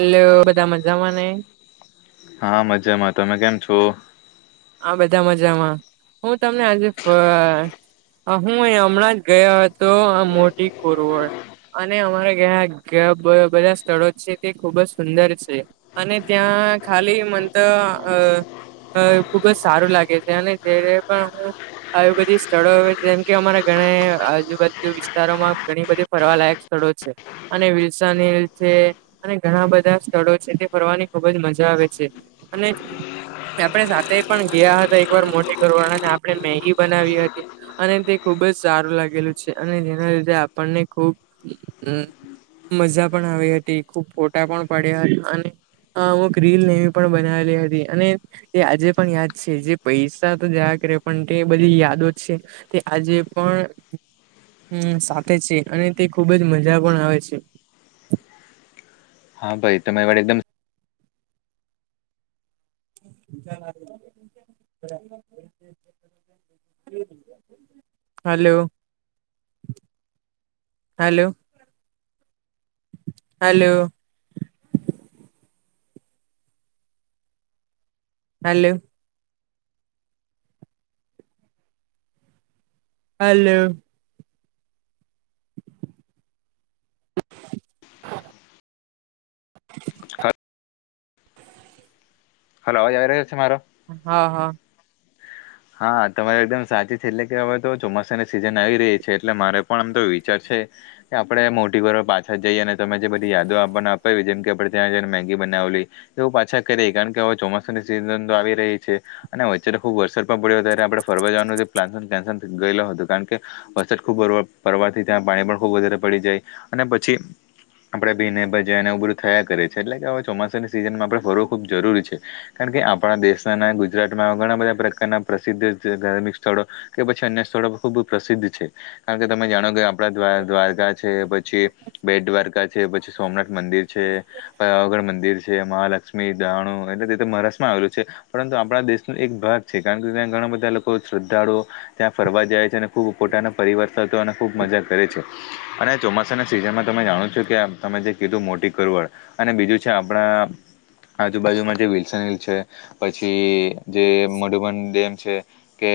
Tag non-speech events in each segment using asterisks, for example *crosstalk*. Hello બધા મજામાંને? હા મજ્જામાં. તમે કેમ છો? આ બધા મજામાં હું તમને આજે હું અહી હમણાં જ ગયા હતો મોટી કુરવડ. અને અમારા ઘ્યાં ઘ બધા સ્થળો છે તે ખુબ જ સુંદર છે. અને ત્યાં ખાલી મંત અ ખુબ જ સારું લાગે છે અને જે પણ હ આવી બધી સ્થળો હ જેમ કે અમારા ઘણા આજુબાજુ વિસ્તારોમાં ઘણી બધી ફરવાલાયક સ્થળો છે. અને વિલ્સન હિલ છે અને ઘણા બધા સ્થળો છે તે ફરવાની ખુબ જ મજા આવે છે. અને આપણે સાથે પણ ગયા હતા એક વાર મોટી કરવાના અને આપણે મેગી બનાવી હતી. અને તે ખુબ જ સારું લાગેલું છે અને જેના લીધે આપણને ખુબ હમ્મ મજા પણ આવી હતી ખૂબ ફોટા પણ પડ્યા અને હ અુક રીલ નેવી પણ બનાવેલી હતી અને એ આજે પણ યાદ છે જે પૈસા તો જયા કરે પણ તે બધી યાદો જ છે તે આજે પણ સાથે છે અને તે ખુબ જ મજા પણ આવે છે. હા ભાઈ તમે વાર એકદમ *inaudible* hello. Hello. Hello. Hello. Hello. *inaudible* *inaudible* તને અવાજ આવી રહીયો છે મારો? હા હા. હા તમારે એકદમ સાચી છે એટલે કે હવે તો ચોમાસાની સિઝન આવી રહી છે એટલે મારે પણ આમ તો વિચાર છે. કે આપણેે મોટી કરવડ પાછા જઈએ અને તમે જે બધી યાદો આપવાને આપ જેમ કે આપડણે ત્યાં જઈને મેગી બનાવલી એવું પાછા કરીહી કારણ કે હવે ચોમાસાની સિઝન તો આવી રહી છે અને અચ્યારે ખુબ વરસાદ પડ્યો ત્યારે આપણે ફરવા જવાનું પપ્લાન પન ગયેલો હતું કારણ કે વરસાદ ખૂબ ફરવાથી ત્યાં પાણી પણ ખૂબ વધારે પડી જાય અને પછી આપણે ભીને ભજા અને એવું બધું થયા કરે છે એટલે કે હવે ચોમાસાની સિઝનમાં આપણે ફરવો ખૂબ જરૂરી છે. કારણ કે આપણા દેશના ગુજરાતમાં ઘણા બધા પ્રકારના પ્રસિદ્ધ ધાર્મિક સ્થળો કે પછી અન્ય સ્થળો ખુબ પ્રસિદ્ધ છે કારણ કે તમે જાણો કે આપણા દ્વા દ્વારકા છે, પછી બેટ દ્વારકા છે, પછી સોમનાથ મંદિર છે પયાવગઢ મંદિર છે, મહાલક્ષ્મી મી દાણું એટલે તે તો મહારાષ્ટ્ર માં આવેલ છે પરંતુ આપણા દેશ નનું એક ભાગ છે. ગ ઘણા બધા લોકો શ્રદ્ધાળુ ત્યાં ફરવા જાય છે અને ખુબ પોતાના પરિવર્ત અને ખૂબ મજા કરે છે. અને ચોમાસાના સિઝનમાં તમે જાણો છો કે તમે જે કીધું મોટી કરવડ અને બીજું છે આપણા આજુબાજુમાં જે વિલ્સન હિલ છે પછી જે મઢુબન ડેમ છે કે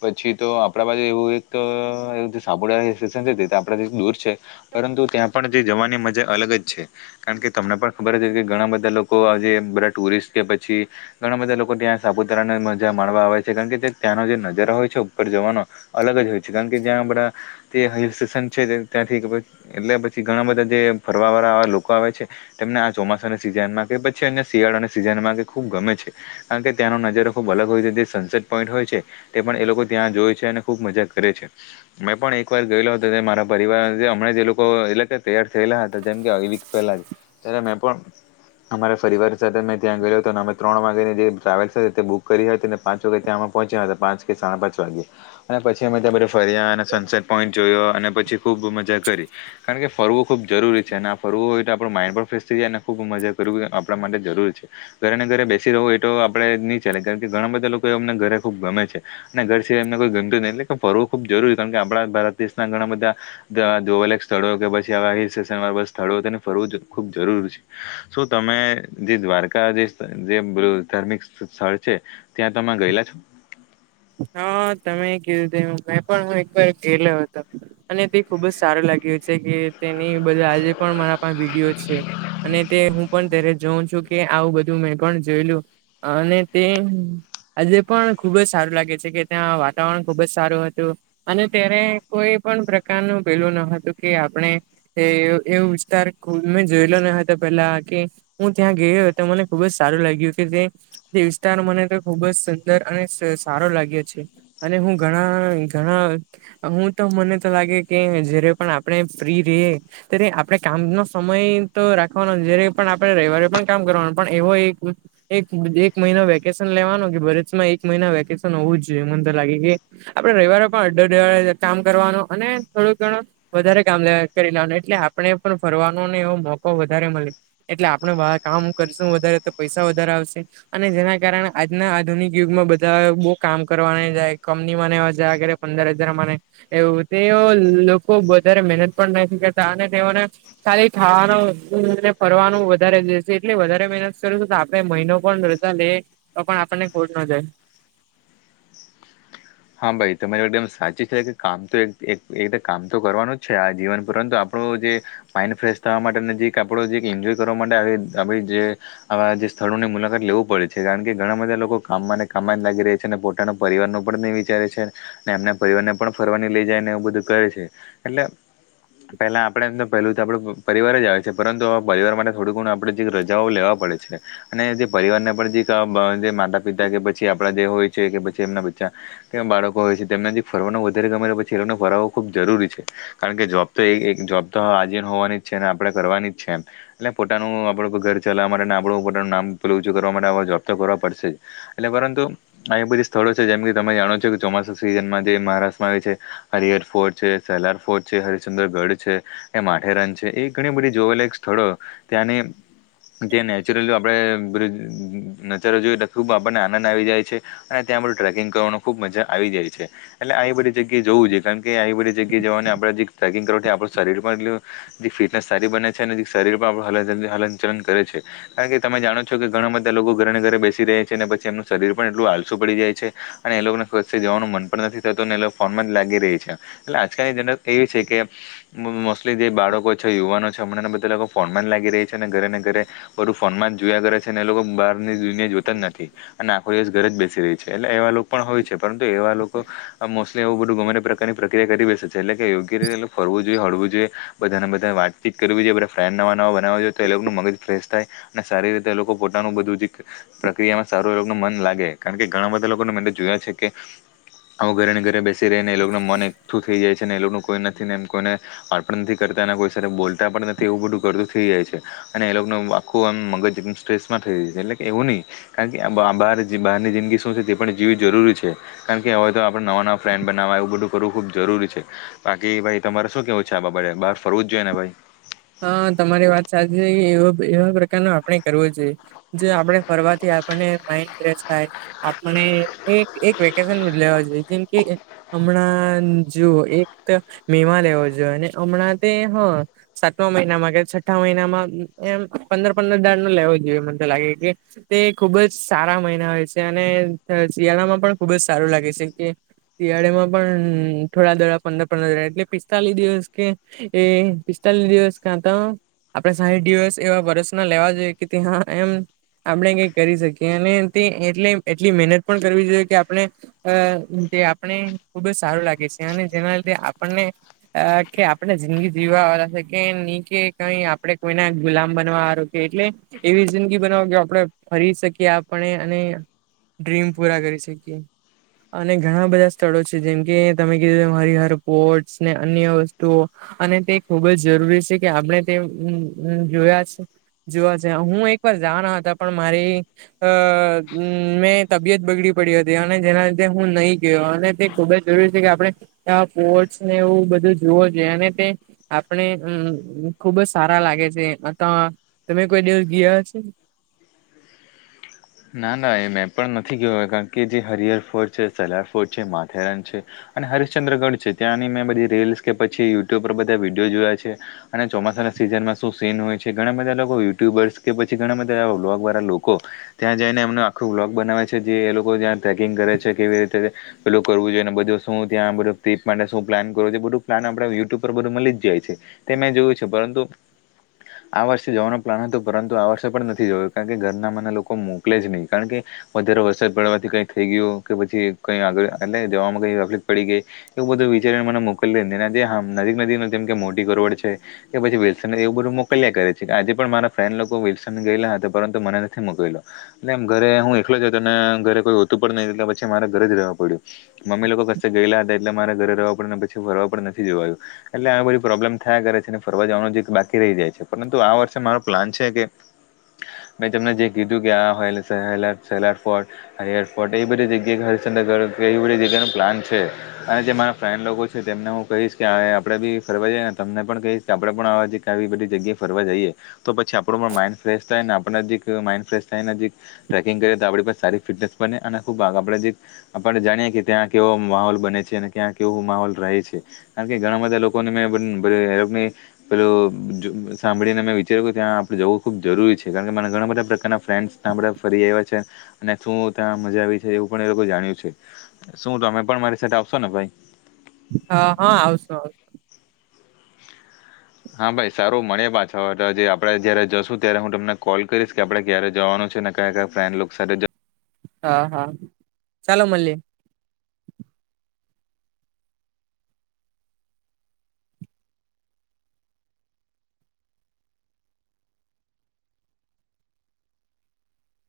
પછી તો આપડા પાસે એવું એક તો સાપુળ સેશન છે તે આપડા થી દૂર છે. પરંતુ ત્યાં પણ જે જવાની મજા અલગ જ છે. કારણ કે તમને પણ ખબર જ કે ઘણા બધા લોકો આજે બધા ટુરિસ્ટ છેયા પછી ઘણા બધા લોકો ત્યાં સાપુતારાને મજા માણવા આવે છે કારણ કે ત્યાંનો જે નજારો હોય છે ઉપર જવાનો અલગ જ હોય છે કારણ કે જ્યાં આપણા તે હિલ સ્ટેશન છે ત્યાંથી એટલે પછી ઘણા બધા જે ફરવા વાળા લોકો આવે છે તેમને આ ચોમાસાની સિઝનમાં કે પછી અને શિયાળાના સિઝનમાં કે ખુબ ગમે છે કારણ કે ત્યાંનો નજર ખુબ અલગ હોય છે જે સનસેટ પોઈન્ટ હોય છે તે પણ એ લોકો ત્યાં જોય છે અને ખૂબ મજા કરે છે મેં પણ એક વાર ગયેલો હતો મારા પરિવાર હમણાં જે એ લોકો એટલે કે તૈયાર થયેલા હતા જેમ કેક પહેલા ત્યારે મેં પણ અમારા પરીફવાર સાથે મે ત્યાં ગયો હતો અમે ત્રણ વાગેની જે ટ્રાવેલ્ બુક કરી હતી ને પાંચ વાગે ત્યાંમાં પહોંચ્યા હતા પાંચ કે સાડા પાંચ વાગે અને પછી અમે ત્યાં ફર્યા અને સનસેટ પોઈન્ટ જોયો અને પછી ખૂબ મજા કરી કારણ કે ફરવું ખૂબ જરૂરી છે અને આ ફરવું હોય તો આપણું માઇન્ડ પણ ફ્રેશ થઈ જાય અને ખૂબ મજા કરવી આપણા માટે જરૂરી છે ઘરે ને ઘરે બેસી રહેવુ એ તો આપડે નહી ચાલે કારણ કે ઘણા બધા લોકો અમને ઘરે ખૂબ ગમે છે અને ઘર સિવાયમને કોઈ ગમતું જ ન ફરવું ખુબ જરૂરી કારણ કે આપણા ભારત દેશના ઘણા બધા જો અક સ્થળો કે પછી આવા હિલ સ્ટેશન સ્થળો તેને ફરવું ખુબ જરૂર છે શું તમે જે દ્વારકા જે ધાર્મિક સ્થળ છે ત્યાં તમે ગયેલા છો હા તમે કીધું તે એ મેં પણ હા એક વાર ગેલો હતો અને તે ખુબ જ સારું લાગ્યું છે કે તેની બધા આજે પણ મારા પણ વિડીયો છે અને તે હું પણ ત્યારે જોઉં છું કે આવું બધું મેં પણ જોયલું અને તે આજે પણ ખુબ જ સારું લાગે છે કે ત્યાં વાતાવરણ ખુબ જ સારું હતું અને ત્યારે કોઈ પણ પ્રકારનું પેલું ન હતું કે આપણે એ એવું વિસ્તાર મેં જોયલો ન હતો પેલા કે હું ત્યાં ગયો હતો મને ખુબ જ સારું લાગ્યું કે તે જે વિસ્તાર મને ત ખુબ જ સુંદર અને સ્વસ્થ સારો લાગ્યો છે અને હું ઘણાં ઘણાં હું તો મને તો લાગે કે જ્યારે પણ આપણે ફ્રી રેયે ત્યારે આપણે કામનો સમય તો રાખવાનો જ્યારે પણ આપણે રવિવારે પણ કામ કરવાનું પણ એવો એક એક એક મહિના વેકેશન લેવાનો કે ભરુચમાં એક મહિના વેકેશન હોવું જ જોઈએ મને તો લાગે કે આપડે રવિવારે પણ અડધો અઢ કામ કરવાનું અને થોડુંક ઘણું વધારે કામ કરી લેવાનું એટલે આપણે પણ ફરવાનો ને એવો મોકો વધારે મળે એટલે આપણે આ કામ કરશું વધારે તો પૈસા વધારે આવશે. અને જેના કારણે આજના આધુનિક યુગમાં બધા બો. કામ કરવા ની જાય કંમનીમાં ને જાયા કરે પંદર હજાર મને. એવું તેઓ લોકો વધારે મહેનત પણ નથી કરતા અને તેઓને. ખાલી ખાવાનું ને ફરવાનું વધારે રહેશે એટલે વધારે મહેનત કરુંશું તો આપડે મહિનો પણ. લે તો પણ આપણને ખોટ ન જાય. હા ભાઈ તમારે એકદમ સાચી છે કે કામ તો એ એક ત કામ તો કરવાનું જ છે આ જીવન પર પરંતુ આપણું જે. માઇન્ડ ફ્રેશ થવા માટે ને જે આપડો જે એન્જોય કરવા માટે આપણે જે. આવા જે સ્થળો ની મુલાકાત લેવું પડે છે કારણ કે ઘણા બધા લોકો કામમાંને કામ જ લાગી રેય. તેને પોતાનો પરિવારનો પણ ને એવી. ત્યારે છે ને એમના પરિવાર ને પણ ફરવા ની લઈ જાયને એવું બધું કરે છે એટલે. પેલા આપણે તો પેલું તો આપડું પરિવાર જ આવે છે પરંતુ અવે પરિવાર માટે થોડું ઘણું આપણે જે રજાઓ લેવા. પડે છે. અને જે પરિવારને પણ જે માતા પિતા કે પછી આપડા જે હોય છે કે પછી એમના બચાં. તેમ બાળકો હોય છે તેમનાથી ફરવાનું વધારે ગમે તો પછી એ લોકોને ફરવવો ખૂબ જરૂરી છે. કારણ કે જોબ તો જોબ તો આજે હોવાની જ છે અને આપણે કરવાની જ છે એમ. એટલે પોતાનું આપડે ઘર ચાલવા માટે આપડું પોતાનું નામ પેલુ ઊંચું કરવા માટે જોબ તો કરવા પડશે જ. એટલે પરંતુ આવી બધી સ્થળો છે જેમ કે તમે જાણો જ. જેવું ચોમાસા સિઝનમાં જે મહારાષ્ટ્રમાં આવે છે હરિહર ફોર્ટ છે, સહેલાર ફોર્ટ છે, હરિશચંદ્રગઢ છે. એ માથેરન છે એ ઘણી બધી જોયલાક સ્થળો ત્યાંની. ત્યાં નેચરલી આપણે બધું નજારો જોઈએ તો ખૂબ આપણને આનંદ આવી જાય છે. અને ત્યાં બધું ટ્રેકિંગ કરવાનું. ખુબ મજા આવી જાય છે એટલે આવી બધી જગ્યાએ જવું જોઈ કારણ કે આવી બધી જગ્યાએ જવાને આપણને જીરીક. ટ્રેકિંગ કરવાથી આપણું શરીર પણ એટલું. થી ફિટનેસ સારી બને છે અને જીરિક શરીર પણ આપણું હલ હલનચલન કરે છે. કારણ કે તમે જાણો છો કે ઘણા બધા લોકો ઘરે ને ઘરે બેસી રહે છે અને ને પછી એમનું શરીર પણ એટલું આળસું પડી જાય છે. અને એ લોકોને પછી જવાનું મન પણ નથી થતું ને એ લોકો ફોનમાં જ લાગી રહે છે. આજકાલ જનોક એવી છે કે એમ. મો મોસ્ટલી જે બાળકો છે યુવાનો છે હમણાંના બધા લોકો ફોનમાં લાગી રહી છે અને ઘરે ને ઘરે. બધું ફોનમાં જ જોયા કરે છે ને એ લોકો બહારની દુનિયા જોતા જ નથી. અને આખો દિવસ ઘરે જ બેસી રહે છે એટલે એવા લોકો. પણ હોય છે પરંતુ એવા લોકો મોસ્ટલી એવું બધું ગમે તે પ્રકારની પ્રક્રિયા કરી બેસે છે એટલે કે યોગ્ય રીતે. ફરવું જોઈએ હળવું જોઈએ બધા ને બધા વાચીત કરવી જોઈએ બધા ફ્રેન્ડ નવા નવા બનાવા જોઇએ તો એનું મગજ ફ્રેશ થાય. અને સારી રીતે લોકો પોતાનું બધું જે પ્રક્રિયામાં સારું એ લોકોનું મન લાગે કારણ કે ઘણા બધા લોકોને મન જોયા છે કે આવું ઘરે ને ઘરે બેસી રહીને એ લોકોના મનને. થઈ જાય છે ને એ લોકોનું કોઈ નથી ને એમ કોઈને. અર્ પણણ નથી કરતા એના કોઈ બોલતા પણ નથી એવું બધું કરતું થઇ જાય છે *unintelligible* અને એ લોકોનું આખું આમ મગજ એ સ્ટ્રેસમાં થઈ એટલે કે એવું નહી. કારણ કે આમ બહાર બહારની જિંદગી શું છે તે પણ. જેવી જરૂરી છે કારણ કે હવે તો આપણે નવા નવા ફ્રેન્ડ બનાવવા એવું બધું કરવું ખૂબ જરૂરી છે. બાકી ભાઈ તમારે શું કેવું છે આ બબરે બાર ફરવું જ જોઈએ ને ભાઈ હા તમારી વાત સાચી છે એ એવા પ્રકાર ન આપણે કરવો જોઈએ જે આપડણે ફરવાથી આપણને માઈન્ડ ફ્રેશ થાય. આપણે એક એક વેકેશન છે જેમ કે હમણાં જુઓ એક મેમા લેવો જોઈએ અને હમણાં તે હ સાતમા મહિનામાં કે છઠ્ઠા મહિનામાં એમ પંદર પંદર દાર નો લેવો જોઈએ મને તો લાગે કે તે ખુબ જ સારા મહિના હોય છે અને શિયાળામાં પણ ખુબ જ સારું લાગે છે કે શિયાળેમાં પણ થોડા દડા પંદર પંદર એટલે પિસ્તાલીસ દિવસ કે એ. દિવસ કાતા આપણે સાહીઠ દિવસ એવા વરોસના લેવા જોઈએ કે હ એમ. આપણે કઈ કરી શકીએ અને તે એટ એટલી મહેનત પણ કરવી જોઈએ કે આપણે. અ જે આપણે ખુબ જ સારું લાગે છે અને જેના લીધે આપણને અ કે આપડણે જિંદગી જીવા વાળ કે નહી કે કઈ આપડે કોઈના ગુલામ બનવા આરો કે એટલે એવી જિંદગી બનાવો કે આપડણે ફરી શકીએ આપણે અને ડ્રીમ પૂરા કરી શકીએ અને ઘણા બધા સ્થળો છે જેમકે તમે કીધું હર હર પોટ ને અન્ય વસ્તુઓ અને તે ખુબ જ જરૂરી છે કે આપણે તે જોયા છે. જોવા જ હું એક વાર જાવાના હતા પણ મારી અ મેં તબિયત બગડી પડી હતી અને જેના લીધે હું નહી ગયો અને તે ખુબ જ. જરૂરી છે કે આપણે સ્ટ ને એવું બધું જોવું જોઈએ અને તે આપણે હમ ખુબ જ સારા લાગે છે તમે કોઈ દિવસ ગયા હ છે. ના ના એ મેં પણ નથી કે કારણ કે જે હરિહર ફોર્ટ છે સલાાર ફોર્ટ છે માથેરાન છે. અને હરિશ્ચંદ્રગઢ છે ત્યાંની મેં બધી રીલ્સ કે પછી યુટ્યુબ પર બધા વિડીયો જોયા છે. અને ચોમાસાના સીઝનમાં શું સીન હોય છે, ઘણા બધા લોકો યુટ્યુબર્સ કે પછી ઘણા બધાવા વ્લોગ વાળા લોકો ત્યાં જઈને એમનું આખું વ્લોગ બનાવે છે જે એ લોકો જ્યાં ટ્રેકિંગ કરે છે કેવી રીતે પેલું કરવું જોઈએ અને બધું શું ત્યાંધ ટ માટે શું પ્લાન કરવું જો બધું પ્લાન આપ યુટ્યુબ પર બધું મળી જાય છે. તે મેં જોયું છુ, પરંતુ આ વર્ષે જવાનો પ્લાન હતો પરંતુ આ વર્ષે પણ નથી જોયયો કારણ કે ઘરના મને લોકો મોકલે જ નહીં કારણ કે વધારે વરસાદ પડવાથી કઈ થઈ ગયું કે પછી કઈ આગળ એટ જવામાં કઈ તકલીફ પડી ગઈ. એવું બધું વિચારીને મને મોકલી દઈ નજીક નજીક જેમ કે મોટી ગોવડ છે. કે પછી વિલ્સનને એવું બધું મોકલ્યા કરે છે કે આજે પણ મારા ફ્રેન્ડ લોકો વિલ્સન ગયેલા હતા પરંતુ મને નથી મોકલલો એટલે એમ ઘરે હું એકલો જ હતો હતોને ઘરે કોઈ હોતું પડ નહી એટલે પછી મારે ઘરે જ રહેવા પડ્યું. મમ્મી લોકો કસ્ ગયેલા હતા એટલે મારે ઘરે રવા પડે ને પછી ફરવા પણ નથી જોવાયું એટલે આ બધી પ્રોબ્લેમ થયા કરે છે અને ફરવા જવાનું જે બાકી રહી જાય છે પરંતુ આ વર્ષે મારો પ્લાન છે કે *inaudible* મેં તમને જે કીધું ગયા. એરપોર્ટ એ બધી જગ્યા હરચંદ્રગ એ બધી જગ્યા ન પ્લાન છે. અને જે મારા ફ્રેન્ડ લોકો છે તેમને હું કહીશ કે આ આપડે બી ફરવા જઈએ ને તમને પણ કહીશ આપડે પણવા કે આવી બધી જગ્યા ફ કરવા જઈએ તો પછી આપ માઇન્ડ ફેશ થાય ને આપ માડ ફ કિંગ કરી તો આપ સારી ફિટનેસ બને અને ખબ આ આપે. આપડ જાણીએ કે ત્યાં કેવો માહોલ બને છે અને ક્યાં કેવો માહોલ રહે છે. કારણ કે ઘણા બધા લોકોને મે પેલો સાંભળીને મેં વિચાર્યું કે ત્યાં આપડે જવું ખુબ જરૂરી છે કારણ કે મને ઘણા બધા પ્રકારના ફ્રેન્ડસ તં આપડે ફરી આવ્યા છે અને શું ત્યાં મજા આવી છે એવું પણ એ લોકો જાણ્યું છે. શું ત તમે પણ મારી સાથે આવશો ને ભાઈ. હ હા આવ શું. હા, ભાઈ સારું મળે પાછા જે આપડે જયારે જશું ત્યારે હું તમને કોલ કરીશ કે આપડે ક્યારે જવાનું છેને, ક્યા ક ફન સ હા હા ચાલો મલ્લી